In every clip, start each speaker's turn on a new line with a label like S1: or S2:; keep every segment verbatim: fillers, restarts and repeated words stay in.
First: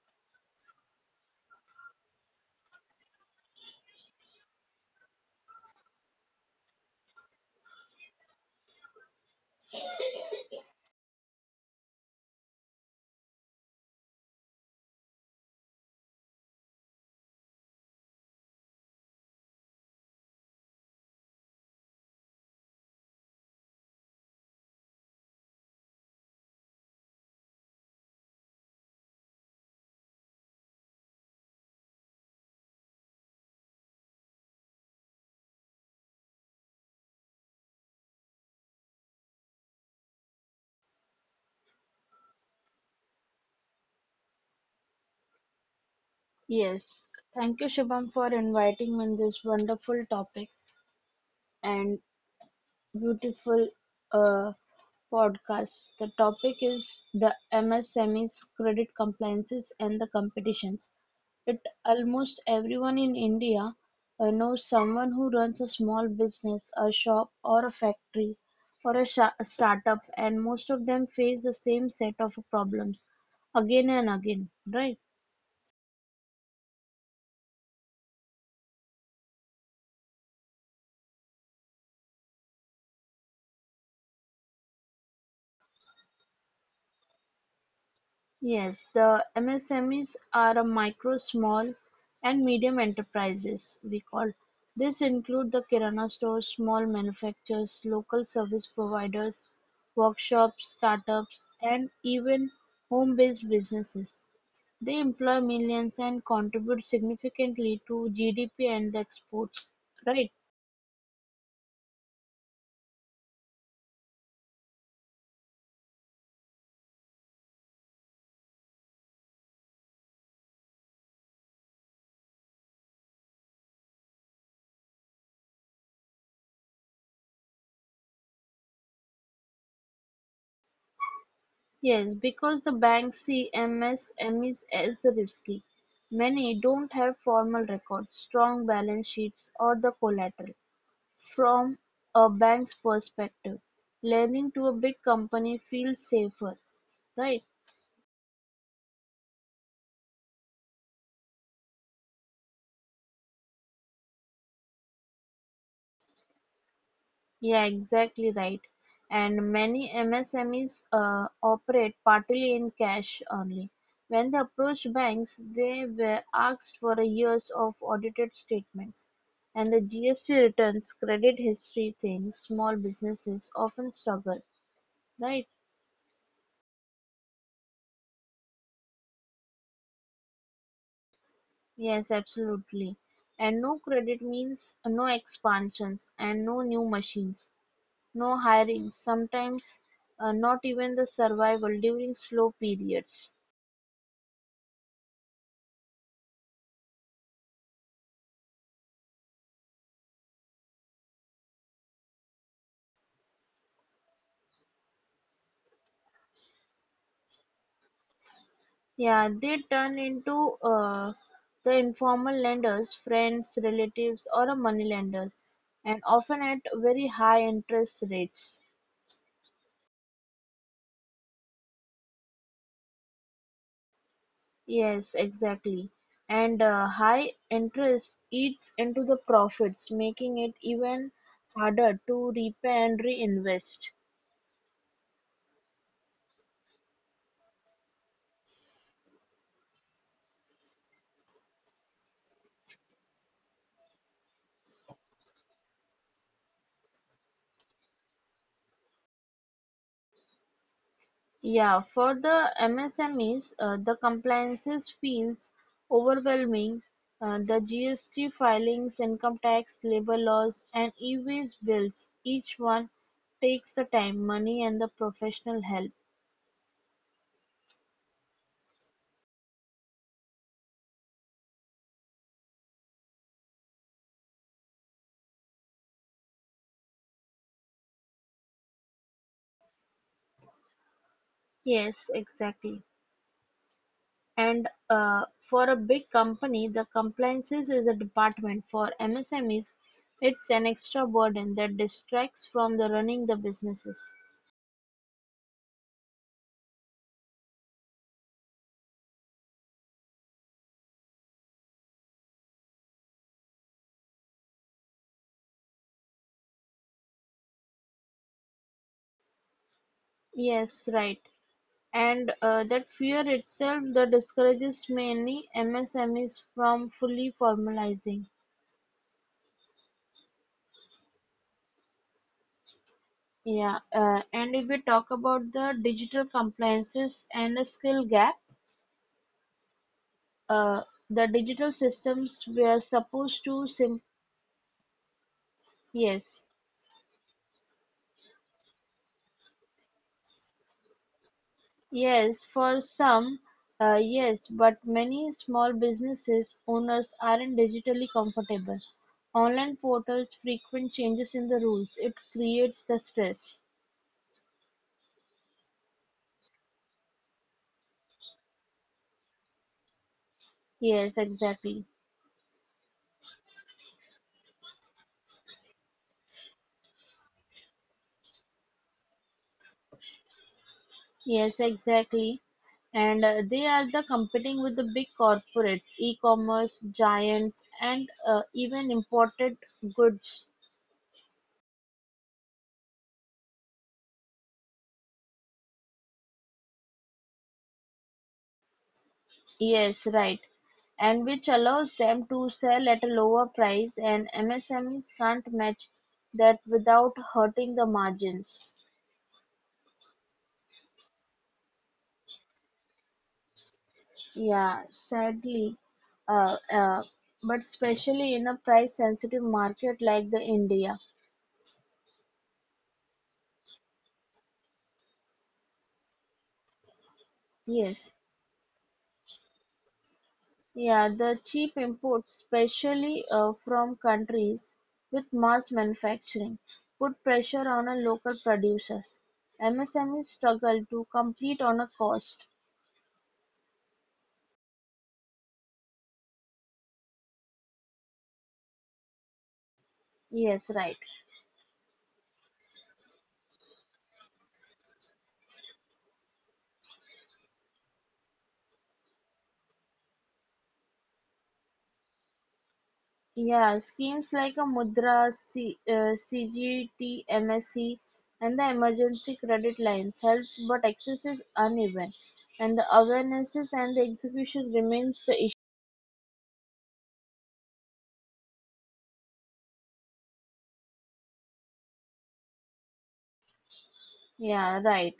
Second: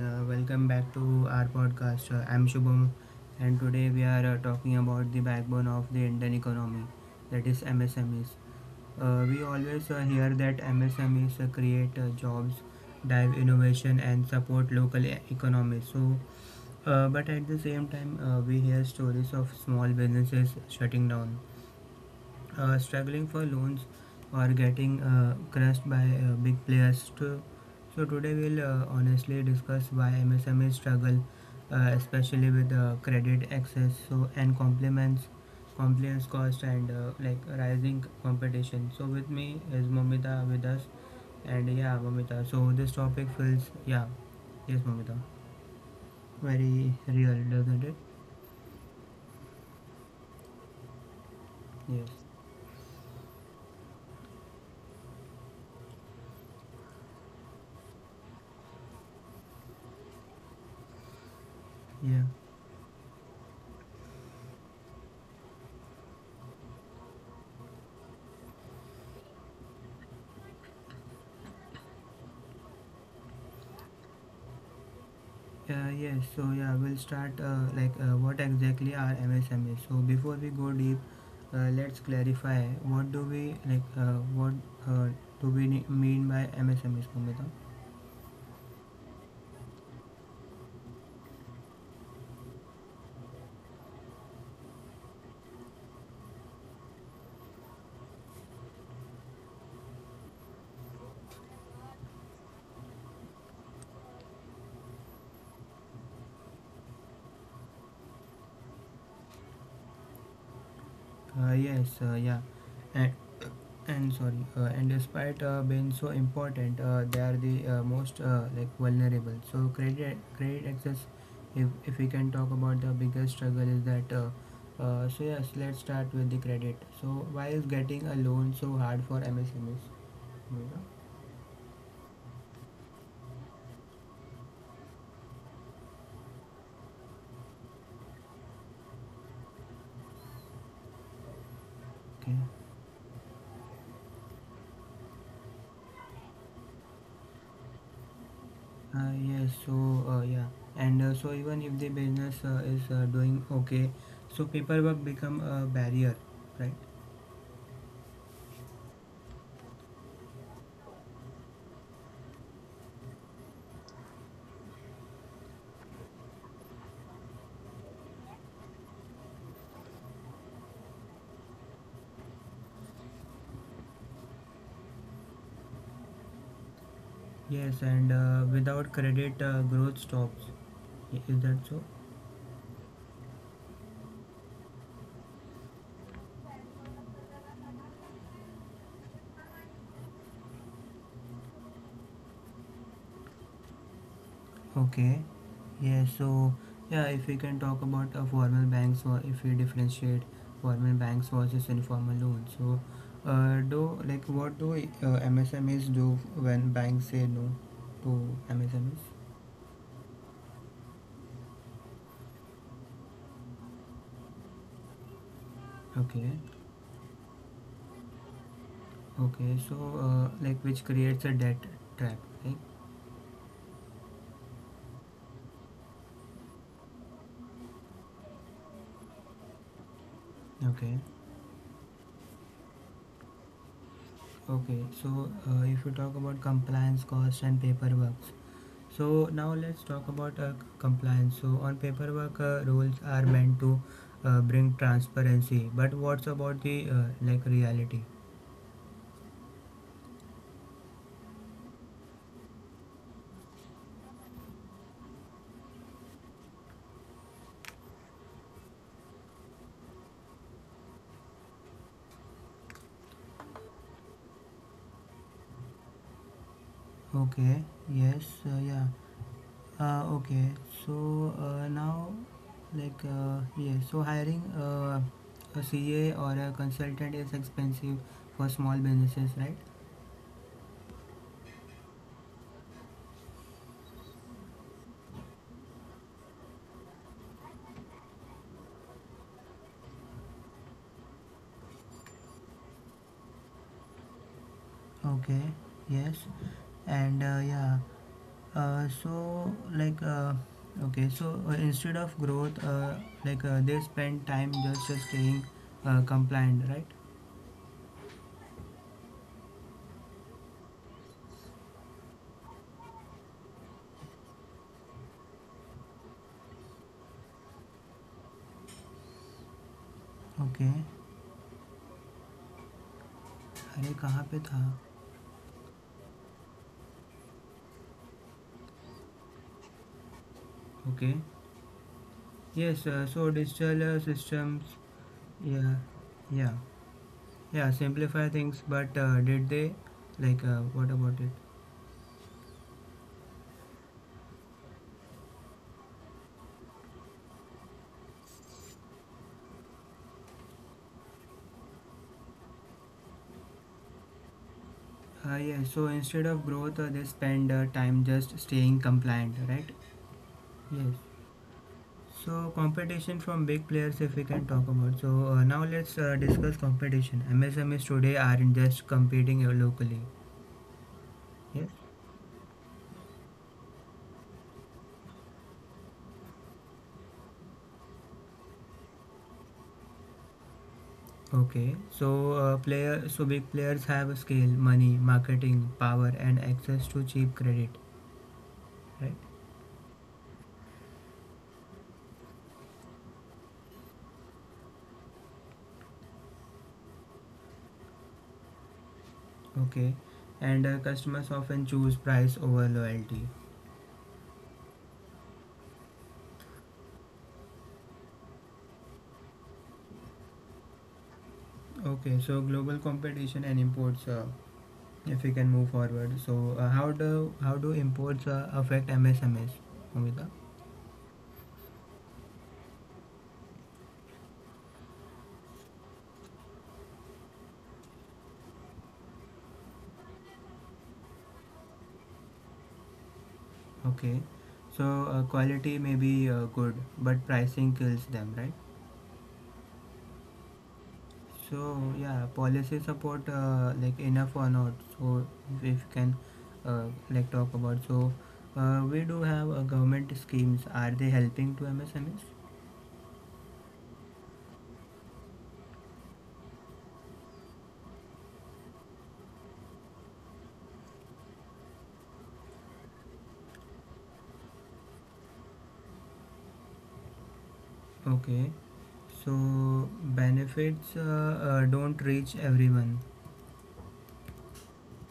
S1: Uh, welcome back to our podcast. Uh, I'm Shubham, and today we are uh, talking about the backbone of the Indian economy, that is M S M Es. Uh, we always uh, hear that M S M Es uh, create uh, jobs, drive innovation, and support local e- economies. So, uh, but at the same time, uh, we hear stories of small businesses shutting down, uh, struggling for loans, or getting uh, crushed by uh, big players too. So today we'll uh, honestly discuss why M S M Es struggle, uh, especially with uh, credit access, so, and complements, compliance cost, and uh, like rising competition. So with me is Mamita with us, and yeah, Mamita, so this topic feels, yeah, yes, Mamita, very
S2: Yes,
S1: real,
S2: thank you,
S1: doesn't it?
S2: Shubham, for inviting me in this wonderful topic. And
S1: Yes,
S2: beautiful uh, podcast. The topic is the M S M E's credit compliances and the competitions. It
S1: yeah.
S2: almost everyone in India uh, knows someone who runs a small business, a shop, or a factory, or a, sha a startup, and most of them face the same set of problems again and again, right?
S1: Uh, yes, so yeah, we'll start uh, like uh, what exactly are M S M Es. So before we go deep, uh, let's clarify what do we like, uh, what uh, do we ne- mean by M S M Es, Kumita?
S2: Yes, the M S M Es are a micro, small and medium enterprises we call. This include the kirana stores, small manufacturers, local service providers, workshops, startups and even home-based businesses. They employ millions and contribute significantly to G D P and the exports, right?
S1: Uh, yes, uh, yeah, and, and sorry, uh, and despite uh, being so important, uh, they are the uh, most, uh, like, vulnerable. So credit credit access, if if we can talk about, the biggest struggle is that. Uh, uh, so yes, let's start with the credit. So why is getting a loan so hard for M S M Es? Moira?
S2: Yes, because the bank see M S M Es as risky. Many don't have formal records, strong balance sheets, or the collateral.
S1: Okay.
S2: From a bank's perspective, lending to a big company feels safer, right?
S1: Uh, yes. So uh, yeah, and uh, so even if the business uh, is uh, doing okay, so paperwork become a barrier, right?
S2: Yeah, exactly right. And many M S M Es uh, operate partly in cash only. When they approached banks, they were asked for a years of audited statements. And the G S T returns, credit history things, small businesses often struggle, right?
S1: Yes, and uh, without credit, uh, growth stops. I- Is that so?
S2: Yes, absolutely. And no credit means no expansions and no new machines, no hirings, sometimes uh, not even the survival during slow periods.
S1: Okay. Yes, so yeah, if we can talk about uh, formal banks, or if we differentiate formal banks versus informal loans. So, uh, do, like, what do uh, M S M Es do when banks say no to M S M Es?
S2: Yeah, they turn into uh, the informal lenders, friends, relatives, or a money lenders, and
S1: Okay,
S2: often at very high interest rates.
S1: okay, so uh, like, which creates a debt trap, right?
S2: Yes, exactly. And uh, high interest eats into the profits, making it
S1: Okay.
S2: even harder to repay and reinvest.
S1: Okay, so uh, if you talk about compliance cost and paperwork, so now let's talk about uh, compliance. So on paperwork, uh, rules are meant to uh, bring transparency, but what's about the uh, like reality?
S2: Yeah, for the M S M Es, uh, the compliances feels overwhelming. Uh, the G S T filings, income tax, labor laws, and e-waste bills, each one takes the time, money, and the professional help.
S1: Okay, yes, uh, yeah, uh, okay. So uh, now, like, uh, yeah, so hiring uh, a C A or a consultant is expensive for small businesses, right?
S2: Yes, exactly. And uh, for a big company, the compliances is a department. For M S M Es, it's an extra burden that distracts from the running the businesses.
S1: Okay, yes, and uh, yeah. Uh, so, like, uh, okay, so uh, instead of growth, uh, like, uh, they spend time just uh, staying uh, compliant, right?
S2: Yes, right. And uh, that fear itself that discourages many M S M Es from fully formalizing.
S1: Okay. अरे कहाँ पे था.
S2: Yeah, uh, and if we talk about the digital compliances and the skill gap,
S1: Okay.
S2: uh,
S1: Yes,
S2: the
S1: uh, so
S2: digital
S1: digital uh,
S2: systems were
S1: systems,
S2: supposed to sim
S1: yeah, yeah, yeah,
S2: yes,
S1: simplify things, but uh, did they, like, uh, what about it?
S2: yes, for some, uh, yes, but many small businesses owners aren't digitally comfortable. Online portals frequent changes in the rules. It creates the stress.
S1: Uh, yeah, so instead of growth, uh, they spend uh, time just staying compliant, right? Yes.
S2: Yes,
S1: So
S2: exactly.
S1: competition from big players, if we can talk about. So uh, now let's uh, discuss competition. M S M Es today aren't just competing uh, locally. Yes.
S2: Yes, exactly. And uh, they are the competing with the big corporates, e-commerce giants, and uh, even imported goods.
S1: Okay. So uh, player, so big players have scale, money, marketing, power, and access to cheap credit. Right.
S2: Yes, right. And which allows them to sell at a lower price, and M S M Es can't match that without hurting the margins.
S1: Okay. And uh, customers often choose price over loyalty.
S2: Yeah, sadly, uh, uh, but especially in a price-sensitive market like the India.
S1: Okay. So global competition and imports. Uh, if we can move forward. So uh, how do how do
S2: Yes.
S1: imports uh, affect M S M Es, Amita?
S2: Yeah, the cheap imports, especially uh, from countries with mass manufacturing, put pressure on a local producers. M S M Es struggle to compete on a cost.
S1: Okay, so uh, quality may be uh, good, but pricing kills them, right?
S2: Yes, right.
S1: So yeah, policy support, uh, like, enough or not? So if we can, uh, like, talk about, so, uh, we do have uh, government schemes. Are they helping to M S M Es?
S2: Yeah, schemes like a Mudra, C, uh, C G T, M S C, and the emergency credit lines helps, but access is uneven, and the awarenesses and the execution remains the issue.
S1: Okay, so benefits uh, uh, don't reach everyone.
S2: Yeah, right.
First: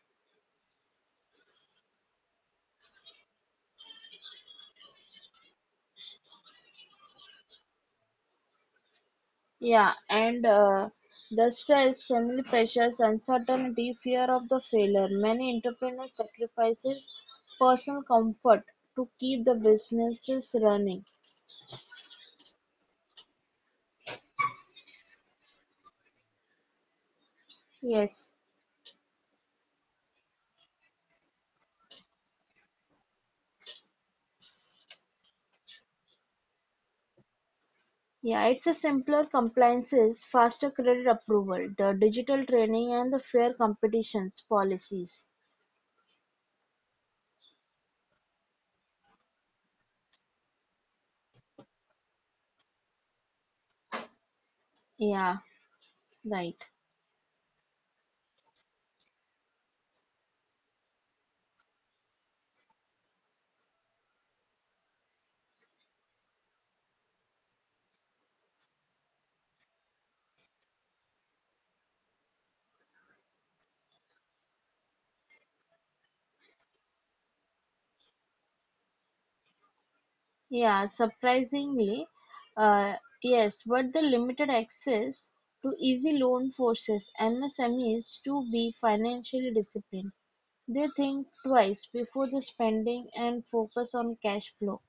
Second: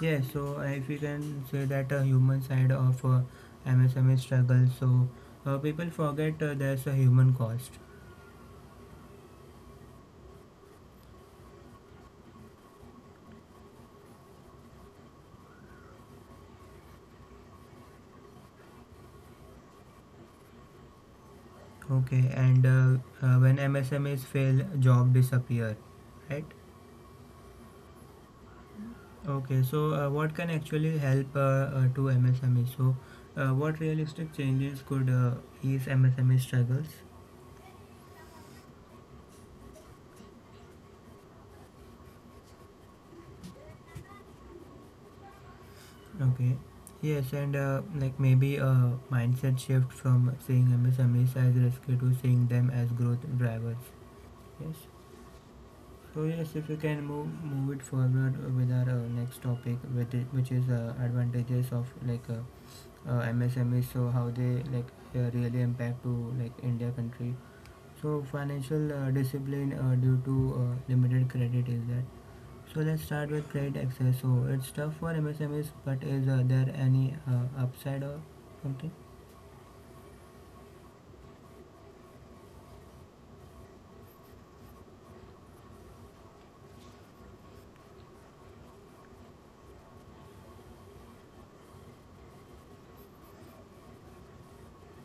S1: Yeah, so uh, if we can say that, a human side of uh, M S M E struggle, so uh, people forget uh, there's a human cost.
S2: Yeah, and uh, the stress, family pressures, uncertainty, fear of the failure. Many entrepreneurs sacrifices personal comfort to keep the businesses running.
S1: Okay, and uh, uh, when M S M Es fail, job disappear, right?
S2: Yes.
S1: Okay, so uh, what can actually help, uh, uh, to M S M Es? So, uh, what realistic changes could uh, ease M S M E struggles?
S2: Yeah, it's a simpler compliances, faster credit approval, the digital training and the fair competitions policies.
S1: Okay, yes, and uh, like, maybe a mindset shift from seeing M S M Es as risky to seeing them as growth drivers. Yes.
S2: Yeah,
S1: So yes, if
S2: right.
S1: we can move move it forward with our uh, next topic, with it, which is uh, advantages of, like, uh, uh, M S M Es, so how they, like, uh, really impact to, like, India country. So financial uh, discipline uh, due to uh, limited credit is that. So let's start with credit access. So it's tough for M S M Es, but is uh, there any uh, upside or something?
S2: Yeah, surprisingly, uh, yes, but the limited access to easy loan forces M S M Es to be financially disciplined. They think twice before the spending and focus on cash flow.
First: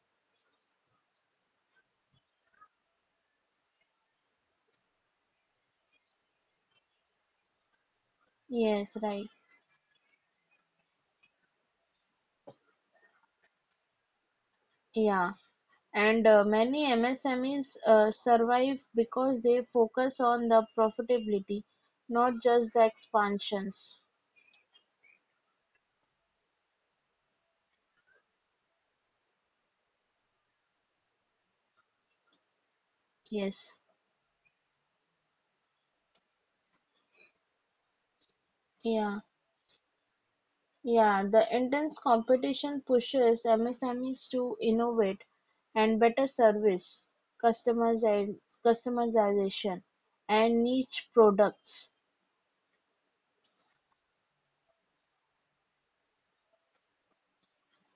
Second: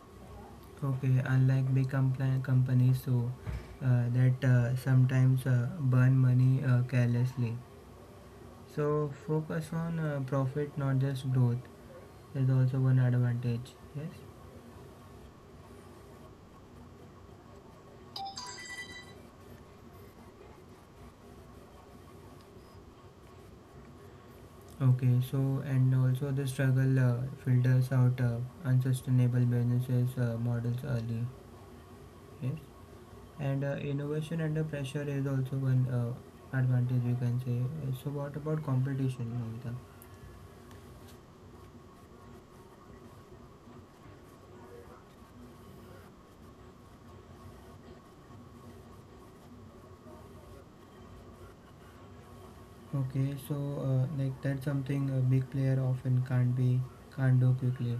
S1: Okay, unlike big compli- companies, so uh, that uh, sometimes uh, burn money uh, carelessly.
S2: Yes,
S1: So
S2: right.
S1: focus on uh, profit, not just growth, is also one advantage. Yes.
S2: Yeah, and uh, many M S M Es uh, survive because they focus on the profitability, not just the expansions.
S1: Okay, so, and also the struggle uh, filters out uh, unsustainable businesses uh, models early. Yes, and uh,
S2: Yes.
S1: innovation under pressure is also one uh, advantage, we can say. Uh, So what about
S2: Yeah.
S1: competition, Mamita?
S2: Yeah, the intense competition pushes M S M Es to innovate and better service, customiza- customization, and niche products.
S1: Okay, so uh, like, that's something a big player often can't be can't do quickly.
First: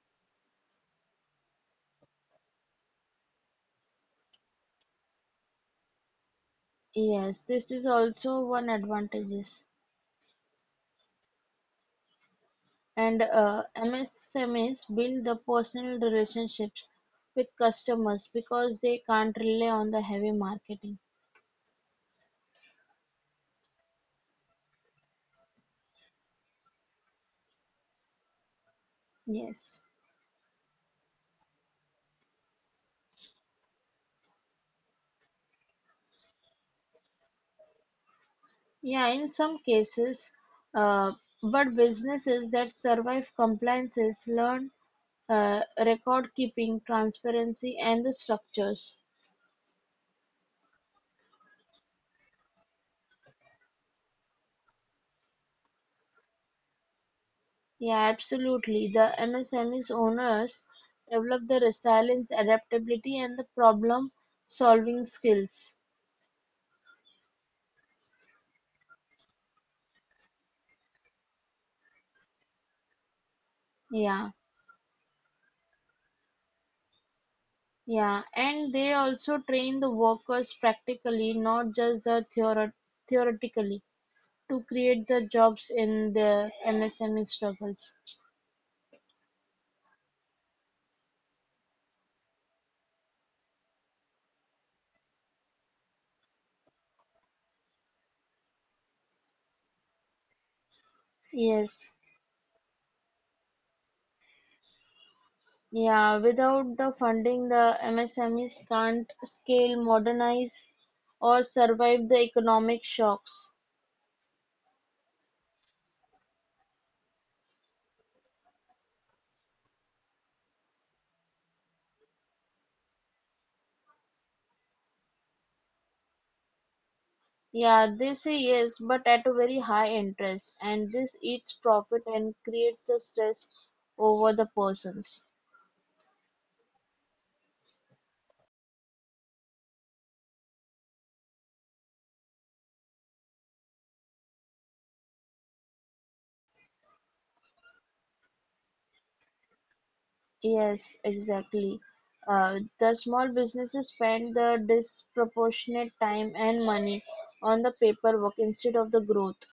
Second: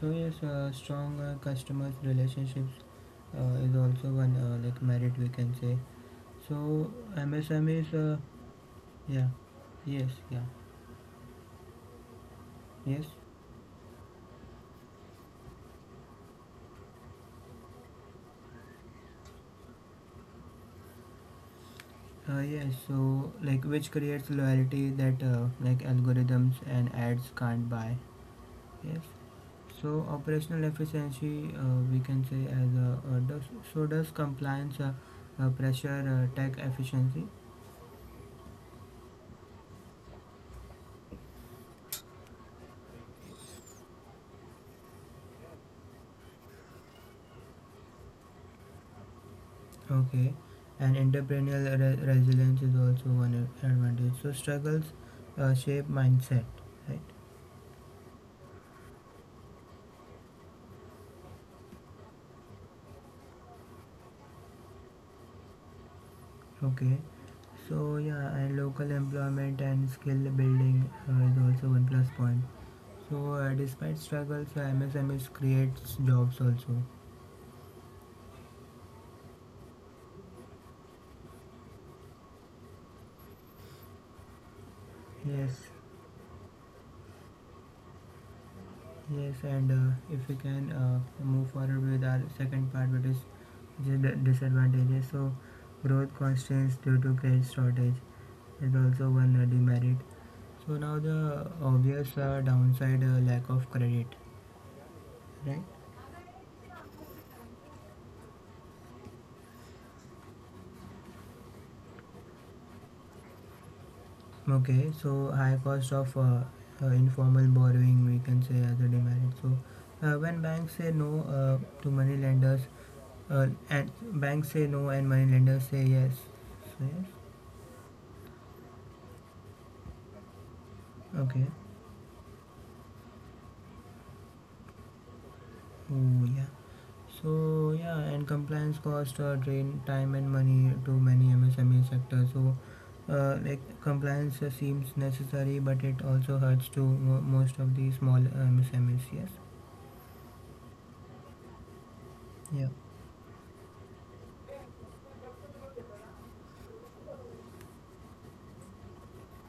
S1: So yes, uh, strong uh, customers relationships uh, is also one, uh, like, merit, we can say. So
S2: Yes, this is
S1: M S M Es, uh,
S2: also one
S1: yeah,
S2: advantages.
S1: yes, yeah. Yes.
S2: And uh, M S M Es build the personal relationships with customers because they can't rely on the heavy marketing.
S1: Uh, yes. So, like, which creates loyalty that uh, like algorithms and ads can't buy. Yes.
S2: Yes.
S1: So operational efficiency, uh, we can say, as a, uh, does, so does compliance uh, uh, pressure uh, tech efficiency.
S2: Yeah, in some cases, uh, but businesses that survive compliances learn Uh, record-keeping, transparency and the structures.
S1: Okay. And entrepreneurial re- resilience is also one a- advantage. So struggles uh, shape mindset. Right.
S2: Yeah, absolutely. The M S M E's owners develop the resilience, adaptability and the problem-solving skills.
S1: Okay. So yeah, and local employment and skill building uh, is also one plus point. So uh, despite
S2: Yeah,
S1: struggles, uh, M S M Es creates jobs also.
S2: yeah. And they also train the workers practically, not just the theoret theoretically, to create the
S1: Yes,
S2: jobs in the M S M E struggles.
S1: yes, and uh, if we can uh, move forward with our second part, which is which is the disadvantages. So growth constraints due to credit shortage is also one uh, demerit. So now, the
S2: Yes.
S1: obvious uh, downside, uh, lack of credit, right?
S2: Yeah, without the funding, the M S M Es can't scale, modernize, or survive the economic shocks.
S1: Okay, so high cost of, uh, uh, informal borrowing, we can say as a demerit. So uh, when banks say no, uh, to money lenders. Uh, and banks say no and money lenders say yes. So yes.
S2: Yeah, they say yes, but at a very high interest, and this
S1: Okay.
S2: eats profit and creates a stress over the persons.
S1: Oh yeah. So yeah, and compliance cost uh, drain time and money to many M S M E sectors. So uh, like compliance uh, seems necessary, but it also hurts to mo- most of the small M S M Es. Yes.
S2: Yes, exactly. Uh,
S1: Yeah.
S2: the small businesses spend the disproportionate time and money on the paperwork instead of the growth.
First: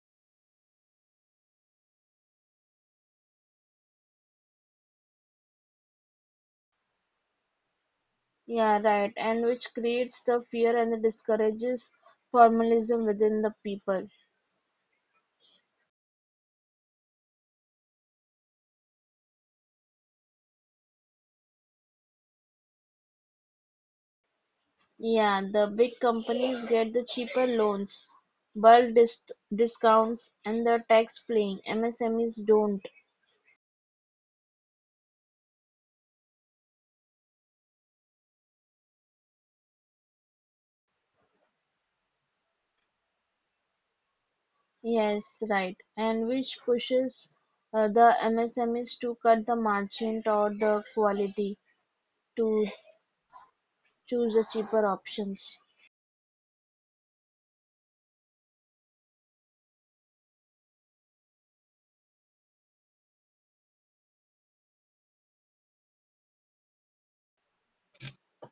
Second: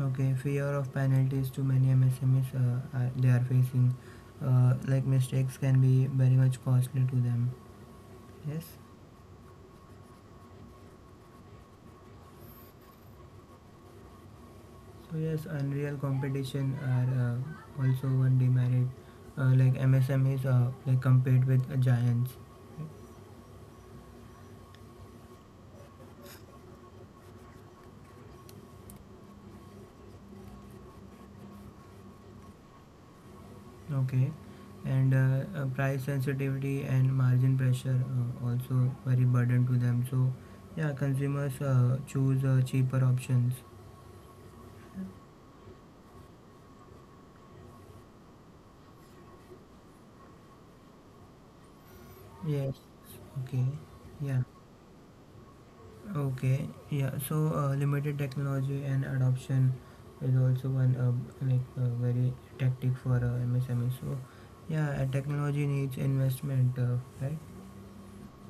S1: Okay. Fear of penalties to many M S M Es, uh, are, they are facing. Uh, like, mistakes can be very much costly to them. Yes.
S2: Yeah, right. And which creates the fear and it discourages formalism within the people.
S1: So yes, unreal competition are uh, also one demerit. Uh, like, M S M is, uh, like, compete with uh, giants.
S2: Yeah, the big companies get the cheaper loans, bulk dis- discounts, and the tax playing. M S M Es don't.
S1: Okay, and uh, uh, price sensitivity and margin pressure uh, also very burden to them. So yeah, consumers uh, choose uh, cheaper options.
S2: Yes, right. And which pushes uh, the M S M Es to cut the margin or the quality to
S1: Yes, okay,
S2: choose the
S1: yeah.
S2: cheaper options.
S1: Okay, yeah. So uh, limited technology and adoption is also one, uh, like, uh, very tactic for uh, M S M E. So yeah, uh, technology needs investment, uh, right?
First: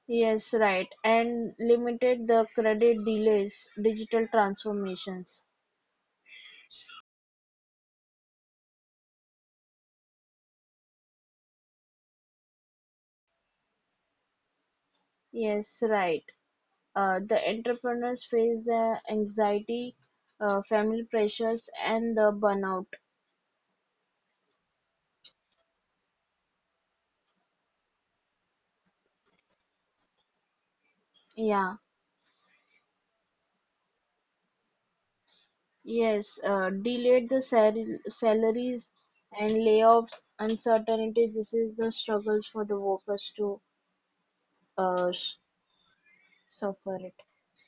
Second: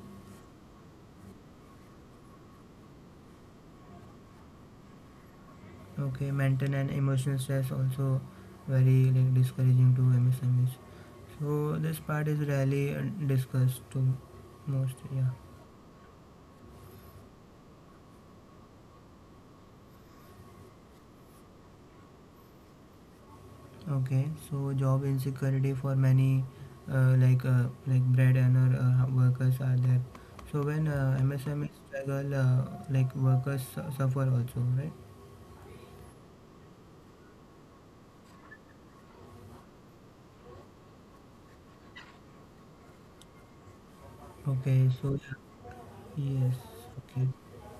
S2: Yes, right. And limited the credit delays, digital transformations.
S1: Okay, mental and emotional stress also very like discouraging to M S M Es. So this part is rarely uh, discussed to most. Yeah.
S2: Yes, right. Uh, the entrepreneurs face uh, anxiety, uh, family pressures, and the burnout.
S1: Okay, so job insecurity for many, uh, like uh, like bread earner uh, workers, are there. So when uh, M S M E
S2: Yeah,
S1: struggle, uh, like, workers su- suffer also, right?
S2: yes, uh, delayed the sal- salaries and layoffs, uncertainty. This is the struggles for the workers to
S1: Okay, so
S2: uh, s-
S1: yes,
S2: suffer it.
S1: okay,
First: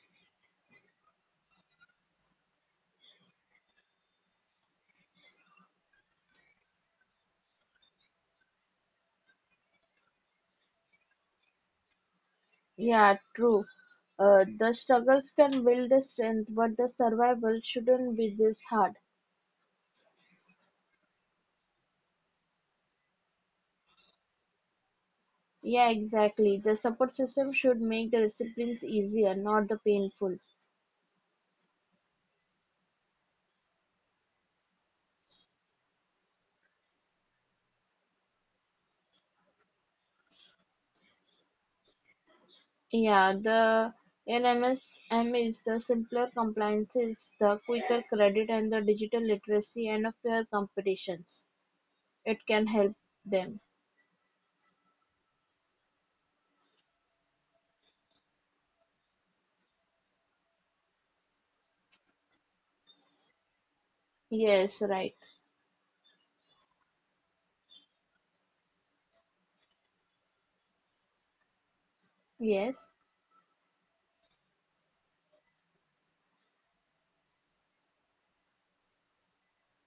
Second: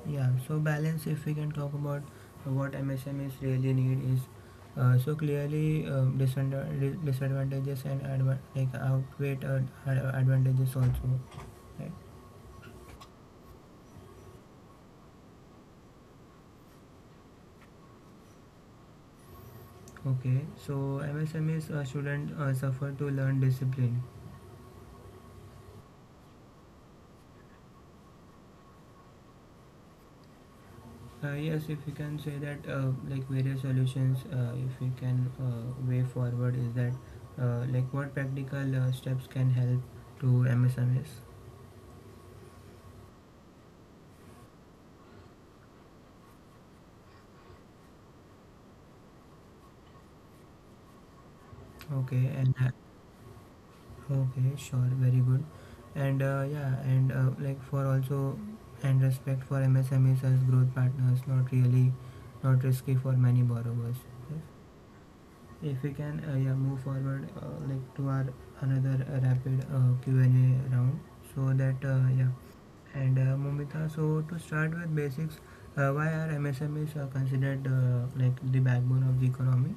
S1: yeah. So balance, if we can talk about what M S M M S M Es really need is, uh, so clearly uh, disadvantages and adva- like outweigh uh, ad- advantages also, right?
S2: Yeah, true. Uh, the struggles can build the strength, but the survival shouldn't be this hard.
S1: Okay, so M S M Es uh, shouldn't uh, suffer to learn discipline.
S2: Yeah, exactly. The support system should make the disciplines easier, not the painful.
S1: Uh, yes, if you can say that, uh, like various solutions, uh, if we can, uh, way forward is that, uh, like what practical uh, steps can help to M S M Es?
S2: Yeah, the L M S M is the simpler compliances, the quicker credit and the digital literacy and a fair competitions.
S1: Okay,
S2: It
S1: and
S2: can
S1: uh,
S2: help them.
S1: okay, sure, very good. And uh, yeah, and uh, like for also, and respect for M S M Es as growth partners, not really, not risky for many borrowers. Yes.
S2: Yes, right.
S1: If we can, uh, yeah, move forward, uh, like, to our another uh, rapid uh, Q and A round, so that uh, yeah.
S2: Yes.
S1: And uh, Mumita, so to start with basics, uh, why are M S M Es uh, considered uh, like the backbone of the economy?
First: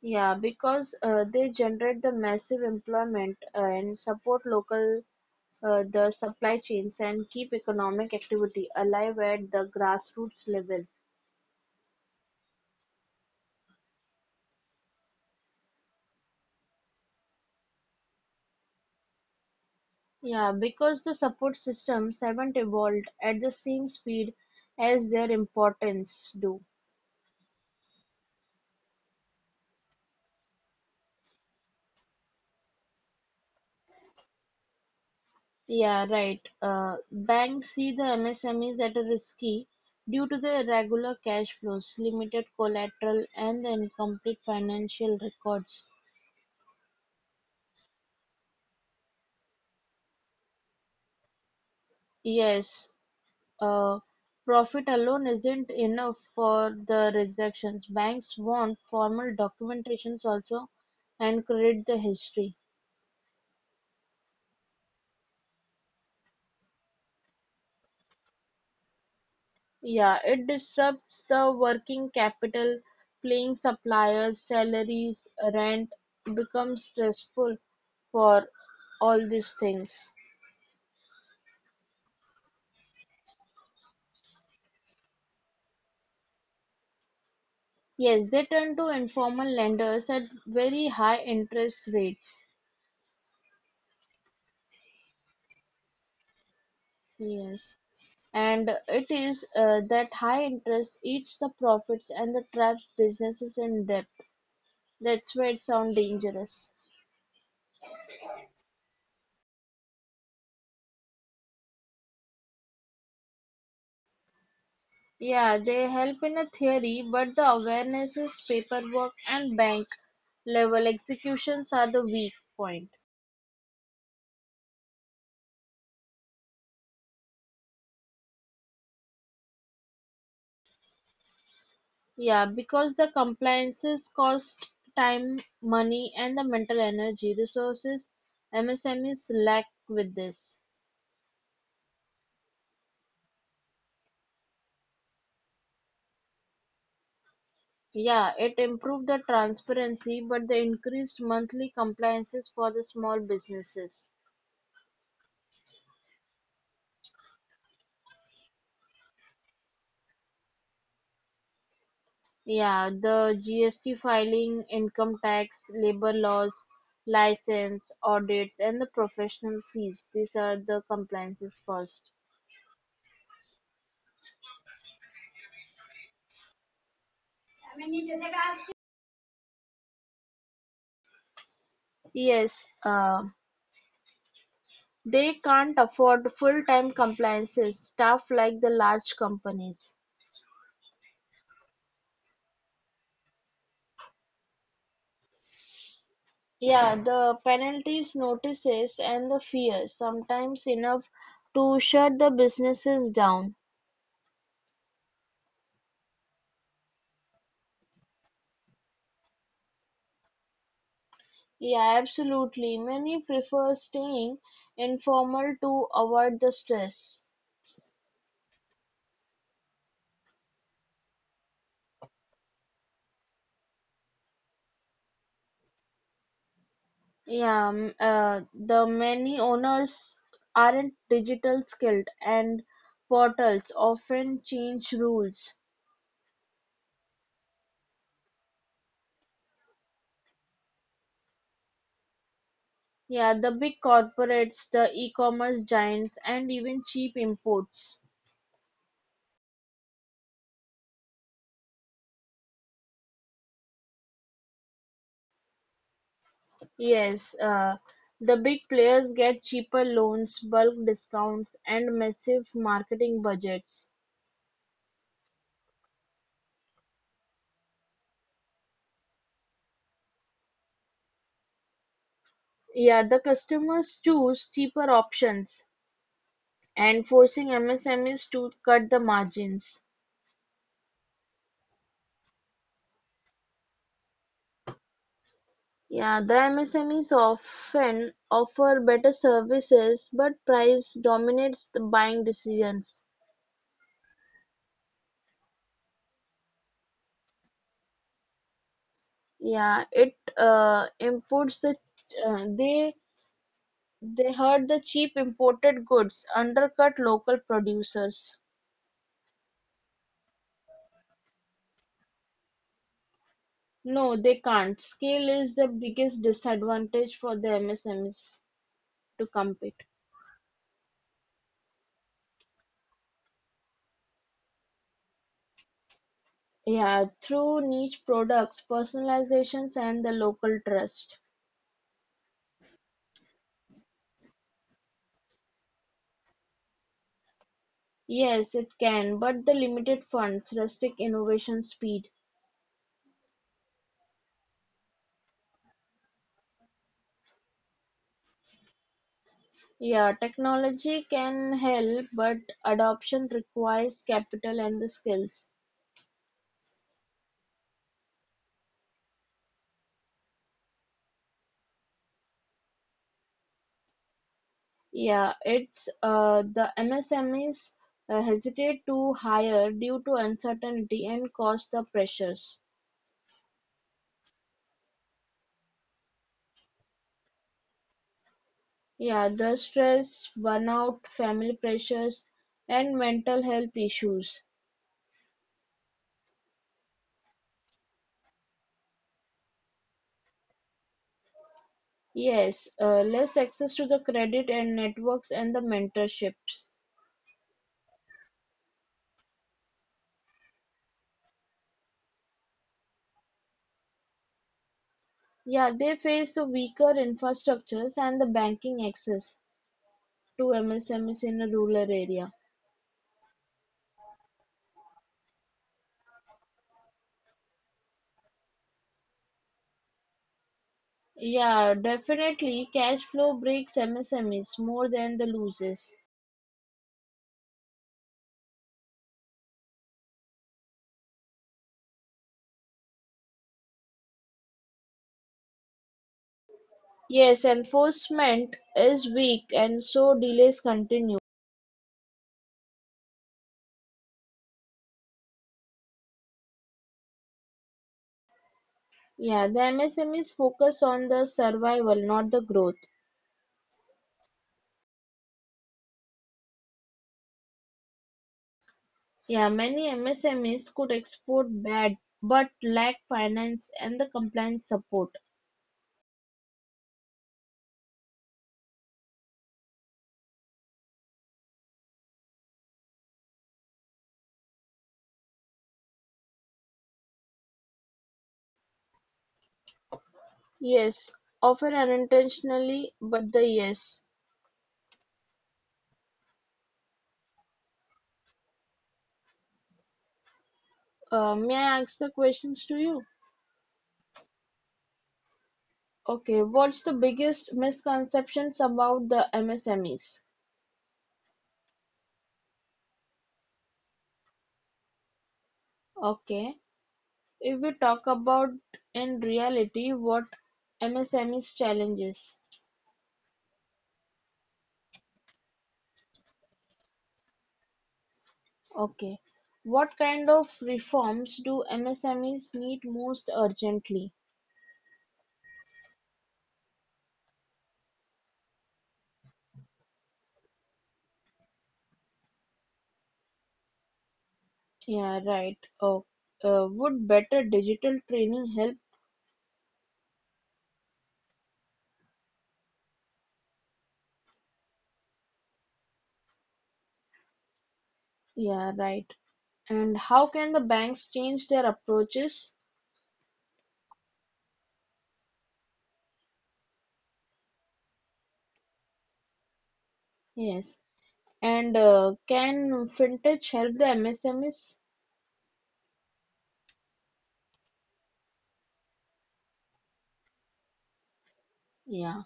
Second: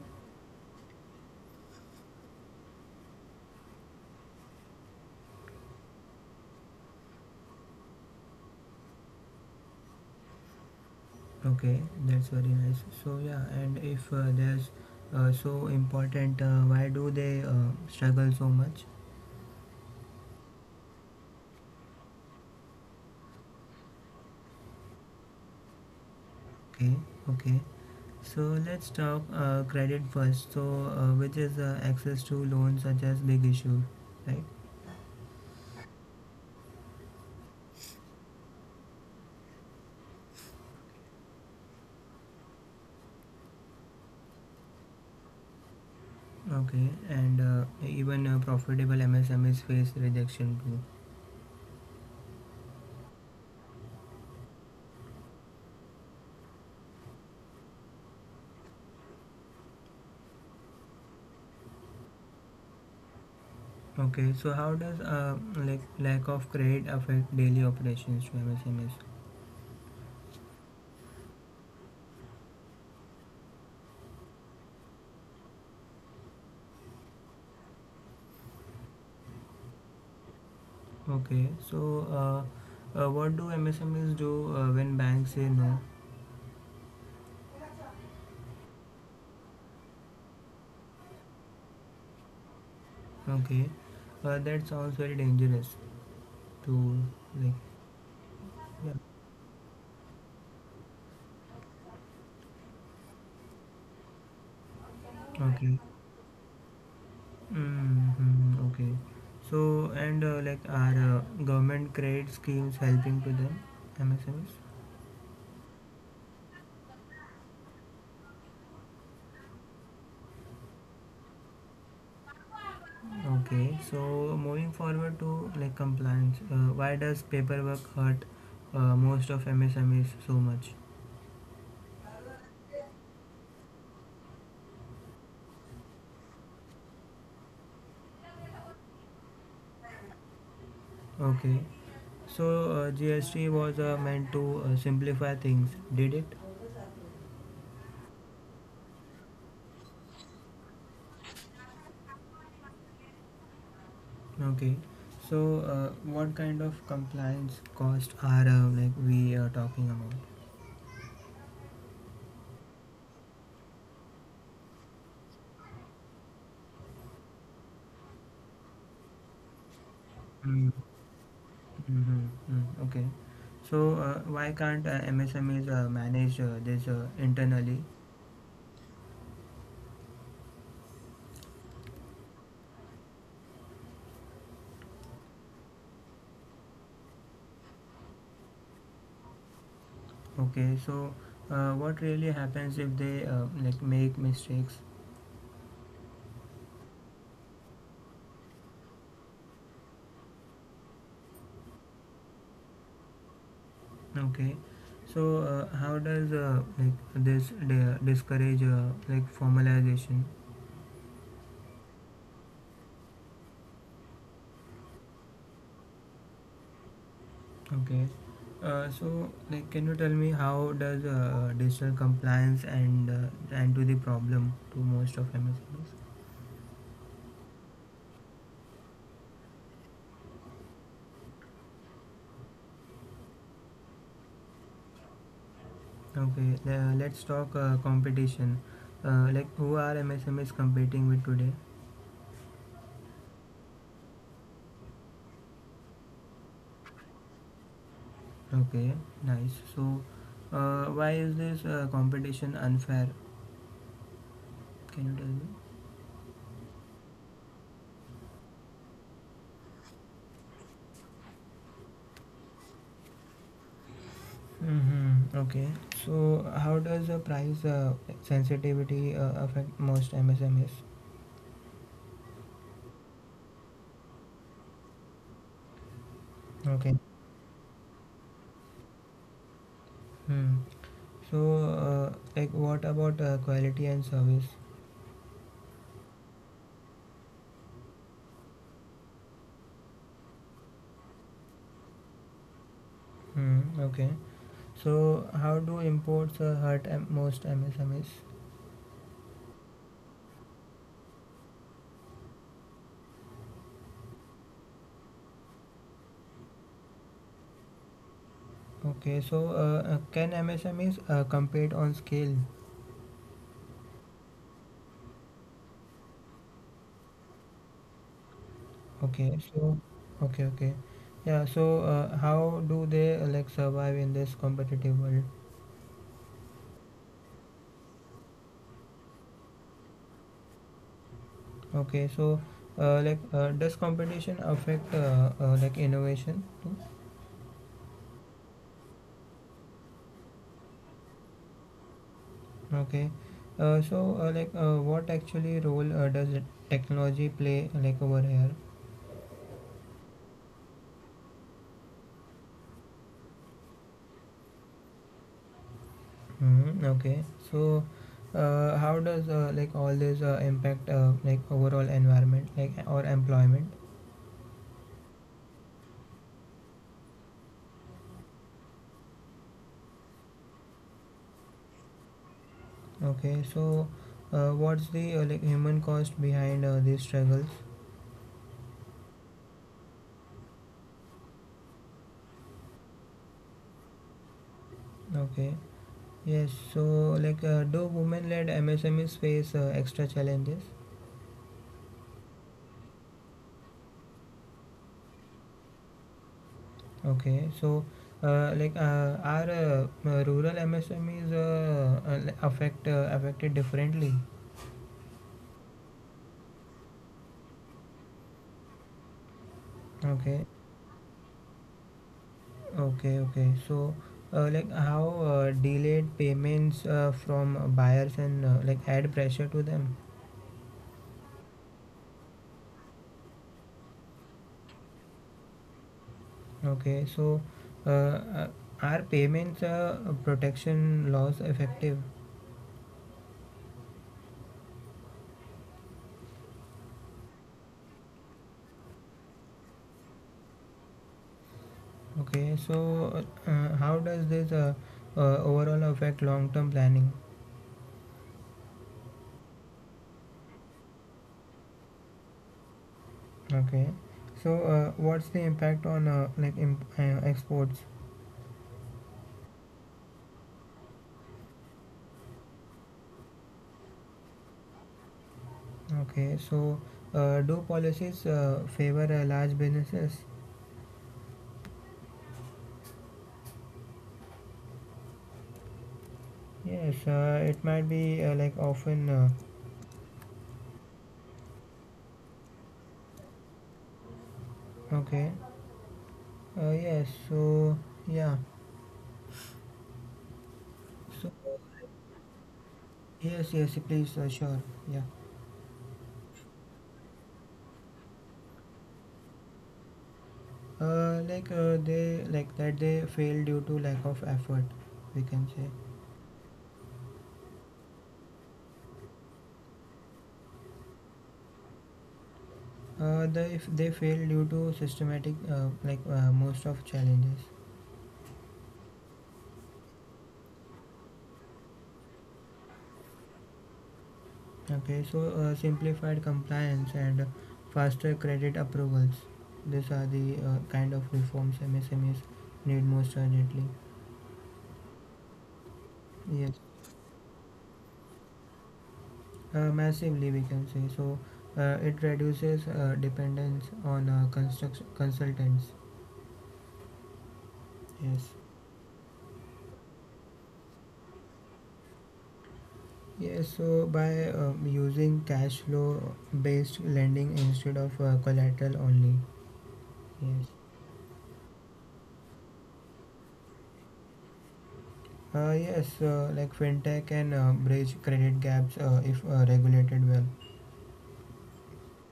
S2: Yeah, because uh, they generate the massive employment uh, and support local uh, the supply chains and keep economic activity alive at the grassroots level.
S1: Okay, that's very nice. So yeah, and if uh, there's uh, so important, uh, why do they uh, struggle so much?
S2: Yeah, because the support systems haven't evolved at the same speed as their importance do.
S1: Okay, okay. So let's talk uh, credit first. So uh, which is uh, access to loans such as big issue, right?
S2: Yeah, right. Uh, banks see the M S M Es at a risky due to the irregular cash flows, limited collateral, and the incomplete financial records.
S1: Okay, and uh, even uh, profitable M S M Es face rejection too.
S2: Yes, uh, profit alone isn't enough for the rejections. Banks want formal documentations also and credit the history.
S1: Okay, so how does uh, like lack of credit affect daily operations to M S M Es?
S2: Yeah, it disrupts the working capital, paying suppliers, salaries, rent becomes stressful for all these things.
S1: Okay, so uh, uh, what do M S M Es do uh, when banks say no?
S2: Yes, they turn to informal lenders at very high interest rates.
S1: Okay, uh, that sounds very dangerous to, like,
S2: Yes,
S1: yeah.
S2: and it is uh, that high interest eats the profits and the traps businesses in debt. That's
S1: Okay.
S2: why it sounds dangerous.
S1: Mm-hmm, okay. So, and uh, like, are uh, government credit schemes helping to them M S M Es?
S2: Yeah, they help in a theory, but the awarenesses, paperwork, and bank level executions are the weak point.
S1: Okay, so moving forward to, like, compliance, uh, why does paperwork hurt uh, most of M S M Es so much?
S2: Yeah, because the compliances cost time, money, and the mental energy resources M S M Es lack with this.
S1: Okay, so uh, G S T was uh, meant to uh, simplify things, did it?
S2: Yeah, it improved the transparency, but the increased monthly compliances for the small businesses.
S1: Okay, so uh, what kind of compliance cost are, uh, like, we are talking about?
S2: Yeah, the G S T filing, income tax, labor laws, license, audits, and the professional fees. These are
S1: Mm.
S2: the compliances cost.
S1: Mm-hmm. Mm. Okay, so uh, why can't uh, M S M Es uh, manage uh, this uh, internally?
S2: Yes, uh, they can't afford full-time compliances staff like the large companies.
S1: Okay, so uh, what really happens if they, uh, like, make mistakes?
S2: Yeah, the penalties, notices, and the fear sometimes enough to shut the businesses down.
S1: Okay, so uh, how does uh, like this di- discourage uh, like formalization?
S2: Yeah, absolutely. Many prefer staying informal to avoid the stress.
S1: Okay, uh, so like can you tell me how does uh, digital compliance and uh, and to the problem to most of M S M Es?
S2: Yeah, m- uh, the many owners aren't digital skilled and portals often change rules.
S1: Okay, le- let's talk uh, competition. Uh, like who are M S M Es competing with today?
S2: Yeah, the big corporates, the e-commerce giants, and even cheap imports.
S1: Okay, nice. So, uh, why is this uh, competition unfair? Can you tell
S2: Yes, uh, the big players get cheaper loans, bulk discounts, and massive marketing budgets.
S1: me? Mm-hmm. Okay. So, how does the price uh, sensitivity uh, affect most M S M Es?
S2: Yeah, the customers choose cheaper options
S1: Okay.
S2: and forcing M S M Es to cut the margins.
S1: Hmm. So, uh, like, what about uh, quality and service?
S2: Yeah, the M S M Es often offer better services, but price dominates the buying decisions.
S1: Hmm. Okay. So, how do imports uh, hurt M- most M S M Es?
S2: Yeah, it uh, imports the uh, they they hurt the cheap imported goods, undercut local producers.
S1: Okay. So, uh, uh, can M S M Es uh, compete on scale?
S2: No, they can't. Scale is the biggest disadvantage for the M S M Es to
S1: Okay, so
S2: compete.
S1: okay, okay. Yeah, so uh, how do they uh, like survive in this competitive world?
S2: Yeah, through niche products, personalizations, and the local trust.
S1: Okay, so uh, like uh, does competition affect uh, uh, like innovation too?
S2: Yes, it can, but the limited funds, rustic innovation speed.
S1: Okay. Uh, so uh, like uh, what actually role uh, does it- technology play uh, like over here?
S2: Yeah, technology can help, but adoption requires capital and the skills.
S1: hmm Okay. So uh, how does uh, like all this uh, impact uh, like overall environment like or employment?
S2: Yeah, it's uh, the M S M Es uh, hesitate to hire due to uncertainty and cost the pressures.
S1: Okay, so uh, what's the uh, like human cost behind uh, these struggles?
S2: Yeah, the stress, burnout, family pressures, and mental health issues.
S1: Okay, yes. So like, uh, do women-led M S M Es face uh, extra challenges?
S2: Yes, uh, less access to the credit and networks and the mentorships.
S1: Okay, so uh, like, uh, are uh, uh, rural M S M Es uh, uh, like, affect uh, affected differently?
S2: Yeah, they face the weaker infrastructures and the banking access to
S1: Okay,
S2: M S M Es in a rural area.
S1: okay, okay. So uh, like, how uh, delayed payments uh, from buyers and uh, like add pressure to them?
S2: Yeah, definitely cash flow breaks M S M Es more than the loses.
S1: Okay, so uh, uh, are payments uh, protection laws effective?
S2: Yes, enforcement is weak and so delays continue.
S1: Okay, so uh, how does this uh, uh, overall affect long-term planning?
S2: Yeah, the M S M Es focus on the survival, not the growth.
S1: Okay, so uh, what's the impact on uh, like imp- uh, exports?
S2: Yeah, many M S M Es could export bad but lack finance and the compliance support.
S1: Okay, so uh, do policies uh, favor uh, large businesses? Yes, uh, it might be uh, like often. Uh,
S2: Yes, often unintentionally, but the yes.
S1: okay, uh, yes, so yeah,
S2: Uh,
S1: so
S2: may I ask the questions to you?
S1: yes, yes, please, uh, sure, yeah.
S2: Okay, what's the biggest misconceptions about the M S M Es?
S1: Uh, like uh, they like that they fail due to lack of effort, we can say.
S2: Okay, if we talk about in reality, what M S M Es challenges?
S1: Uh, the if they fail due to systematic uh, like uh, most of challenges.
S2: Okay, what kind of reforms do M S M Es need most urgently?
S1: Okay, so uh, simplified compliance and faster credit approvals, these are the uh, kind of reforms msmes need most urgently.
S2: Yeah, right. Oh, uh,
S1: Yes,
S2: would better digital training help?
S1: uh, massively we can say. So uh, it reduces uh, dependence on uh, construct- consultants. Yes.
S2: Yeah, right. And how can the banks change their approaches?
S1: Yes, so by um, using cash flow based lending instead of uh, collateral only. Yes.
S2: Yes. And uh, can fintech help the M S M Es?
S1: Uh, yes, uh, like fintech can uh, bridge credit gaps uh, if uh, regulated well.
S2: Yeah.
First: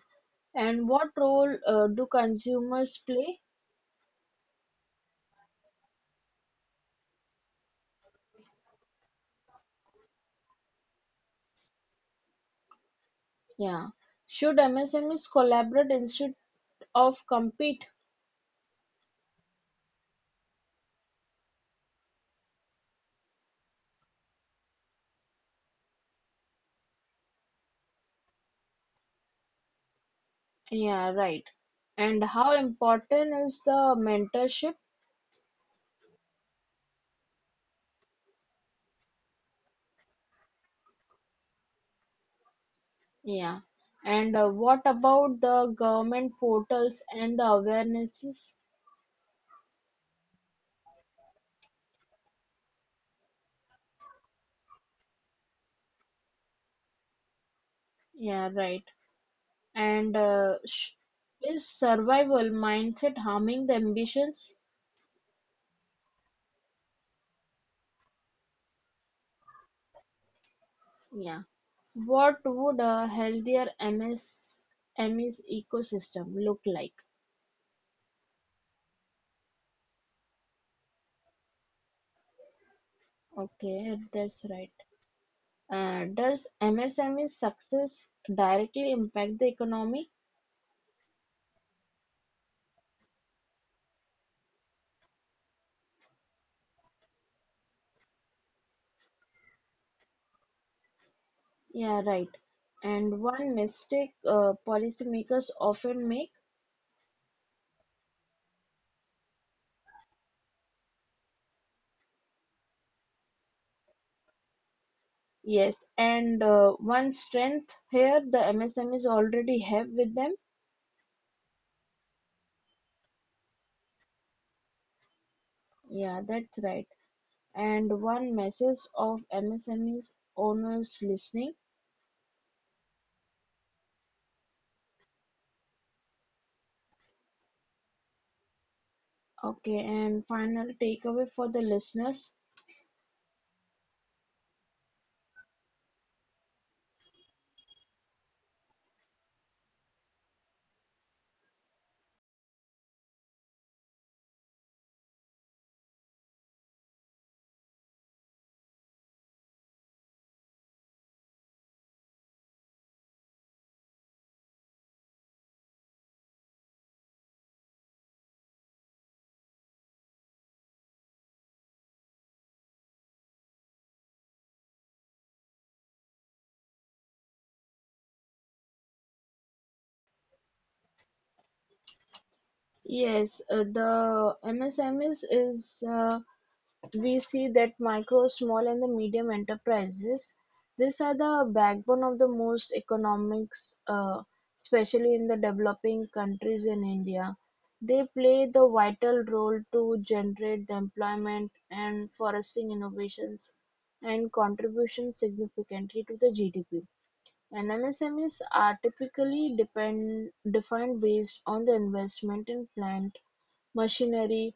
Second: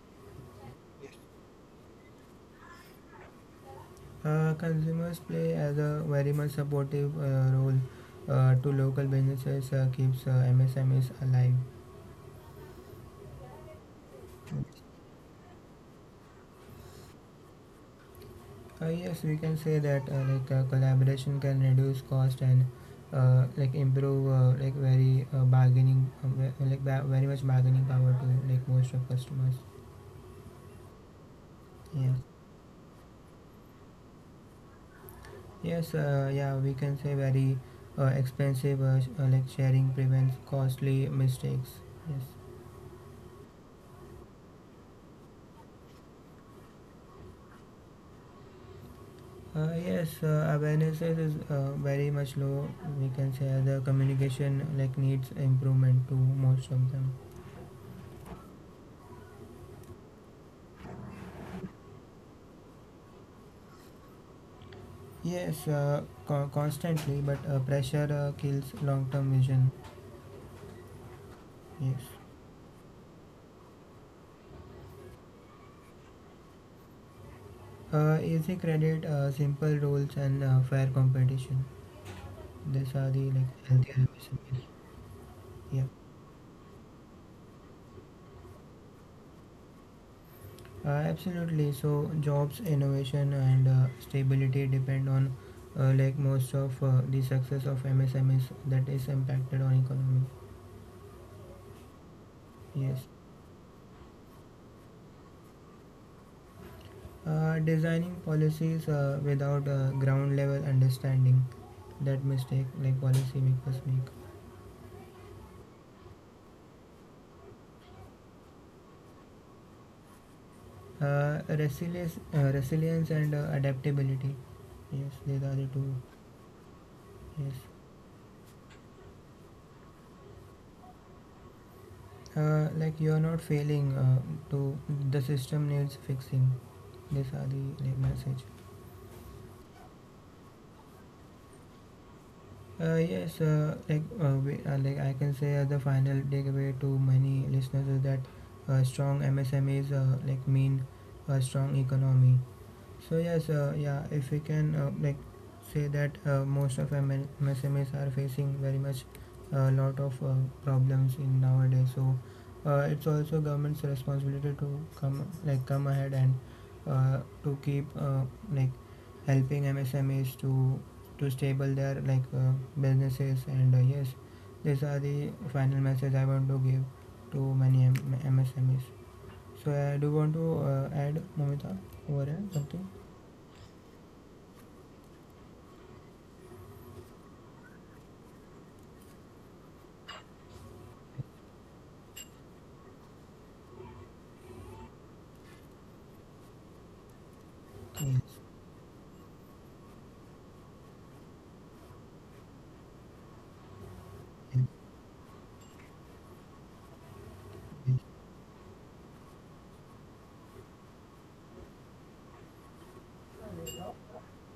S2: And what role uh, do consumers play?
S1: Uh, consumers play as a very much supportive uh, role uh, to local businesses, uh, keeps uh, M S M Es alive.
S2: Yeah. Should M S M Es collaborate instead of compete?
S1: Uh, yes, we can say that uh, like uh, collaboration can reduce cost and uh, like improve uh, like very uh, bargaining uh, ve- like ba- very much bargaining power to like most of customers.
S2: Yeah, right.
S1: Yeah.
S2: And how important is the mentorship?
S1: Yes. Uh, yeah. We can say very uh, expensive uh, sh- uh, like sharing prevents costly mistakes. Yes.
S2: Yeah. And uh, what about the government portals and the awarenesses?
S1: Uh, yes, uh, awareness is is, uh, very much low. We can say the communication like needs improvement to most of them.
S2: Yeah, right. And uh, sh- is survival mindset harming the ambitions?
S1: Yes, uh, co- constantly, but uh, pressure uh, kills long-term vision.
S2: Yeah.
S1: Yes.
S2: What would a healthier M S ecosystem look like?
S1: Uh, easy credit, uh, simple rules, and uh, fair competition. These are the like healthier
S2: Okay, that's
S1: ambitions.
S2: right.
S1: Yeah.
S2: Uh, does M S M E success directly impact the economy?
S1: Uh, absolutely. So jobs, innovation, and uh, stability depend on uh, like most of uh, the success of M S M Es that is impacted on economy.
S2: Yeah, right.
S1: Yes.
S2: And one mistake uh, policymakers often make.
S1: Uh, designing policies uh, without uh, ground level understanding, that mistake like policymakers make.
S2: Yes, and uh, one strength here the M S M M S M Es already have with them.
S1: Uh, resilience, uh, resilience and uh, adaptability. Yes, these are the two.
S2: Yeah, that's right.
S1: Yes,
S2: And one message of M S M M S M Es owners listening.
S1: uh, like you are not failing. Uh, to The system needs fixing. These are the like message.
S2: Okay, and final takeaway for the listeners.
S1: Uh, yes, uh, like uh, we, uh, like I can say as the final takeaway to many listeners is that uh, strong M S M Es uh, like mean a strong economy. So yes, uh, yeah, if we can uh, like say that uh, most of M L M S M Es are facing very much a lot of uh, problems in nowadays. So uh, it's also government's responsibility to come like come ahead and uh, to keep uh, like helping M S M Es to to stable their like uh, businesses and uh, yes, these are the final message I want to give to many M- MSMEs. So I do want to uh, add Momita over here something.
S2: Yes, uh, the M S M Es is uh, We see that micro, small and the medium enterprises, these are the backbone of the most economics, uh, especially in the developing countries in India. They
S1: Yes,
S2: play the vital role to generate the employment and fostering innovations and contribution significantly to the G D P. N M S M Es are typically depend, defined based on the investment in plant, machinery,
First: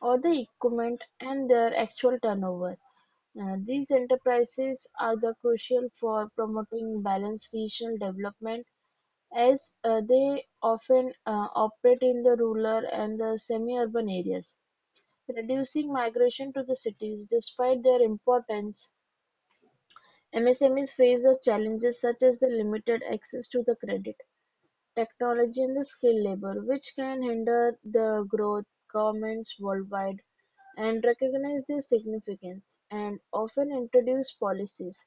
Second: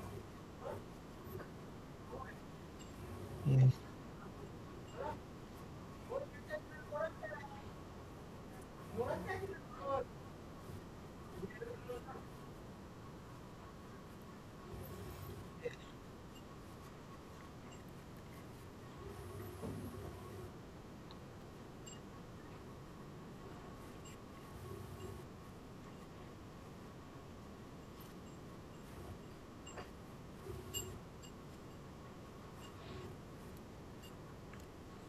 S2: or the equipment and their actual turnover. Uh,
S1: yes,
S2: These enterprises are the crucial for promoting balanced regional development as uh, they often uh, operate in the rural and the semi-urban areas, reducing migration to the cities despite their importance. M S M Es face the challenges such as the limited access to the credit, technology and the skilled labor, which can hinder the growth governments worldwide and recognize their significance and often introduce policies,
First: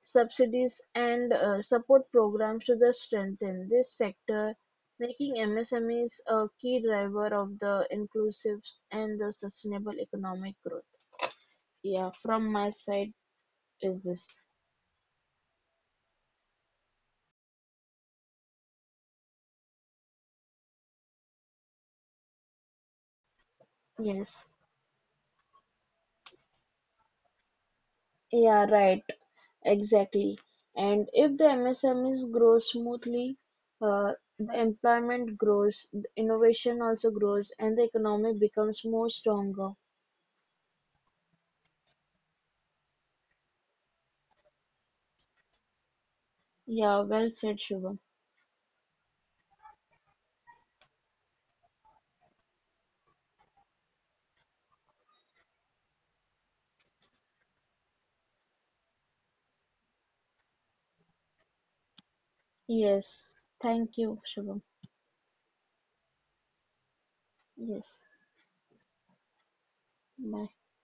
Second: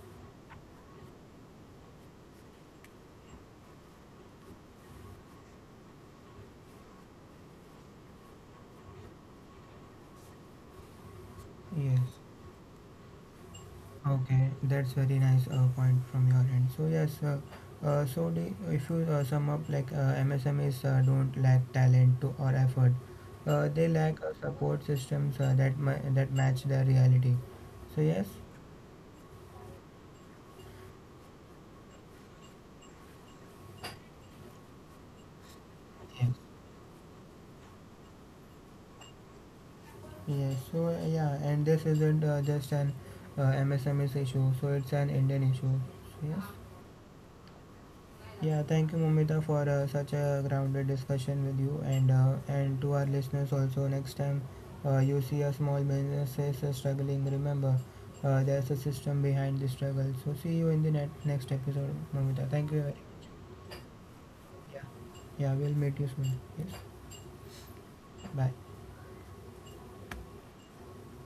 S2: subsidies and uh, support programs to the strengthen this sector, making M S M Es a key driver of the inclusives and the sustainable economic growth.
S1: yes.
S2: Yeah, from my side is this.
S1: Okay, that's very nice uh, point from your end. So yes, uh, uh, so the, if you uh, sum up like uh, M S M Es uh, don't lack talent to or effort, uh, they lack uh,
S2: Yes.
S1: support systems uh, that ma- that match their reality. So yes,
S2: Yeah, right. Exactly. And if the M S M M S M Es grow smoothly, uh, the employment grows, the
S1: yes,
S2: innovation also grows, and the economy becomes more stronger.
S1: yes. So uh, yeah, and this isn't uh, just an uh, M S M Es issue. So it's an Indian issue. So, yes.
S2: Yeah, well said, Shubham.
S1: Yeah, thank you, Momita, for uh, such a grounded discussion with you, and uh, and to our listeners also. Next time uh, you see a small business is uh, struggling, remember uh, there's a system behind the struggle. So see you in the net- next episode, Momita. Thank you. very-
S2: Yes. Thank you, Shubham.
S1: Yeah, yeah, we'll meet you soon. Yes,
S2: Yes.
S1: bye.
S2: Bye.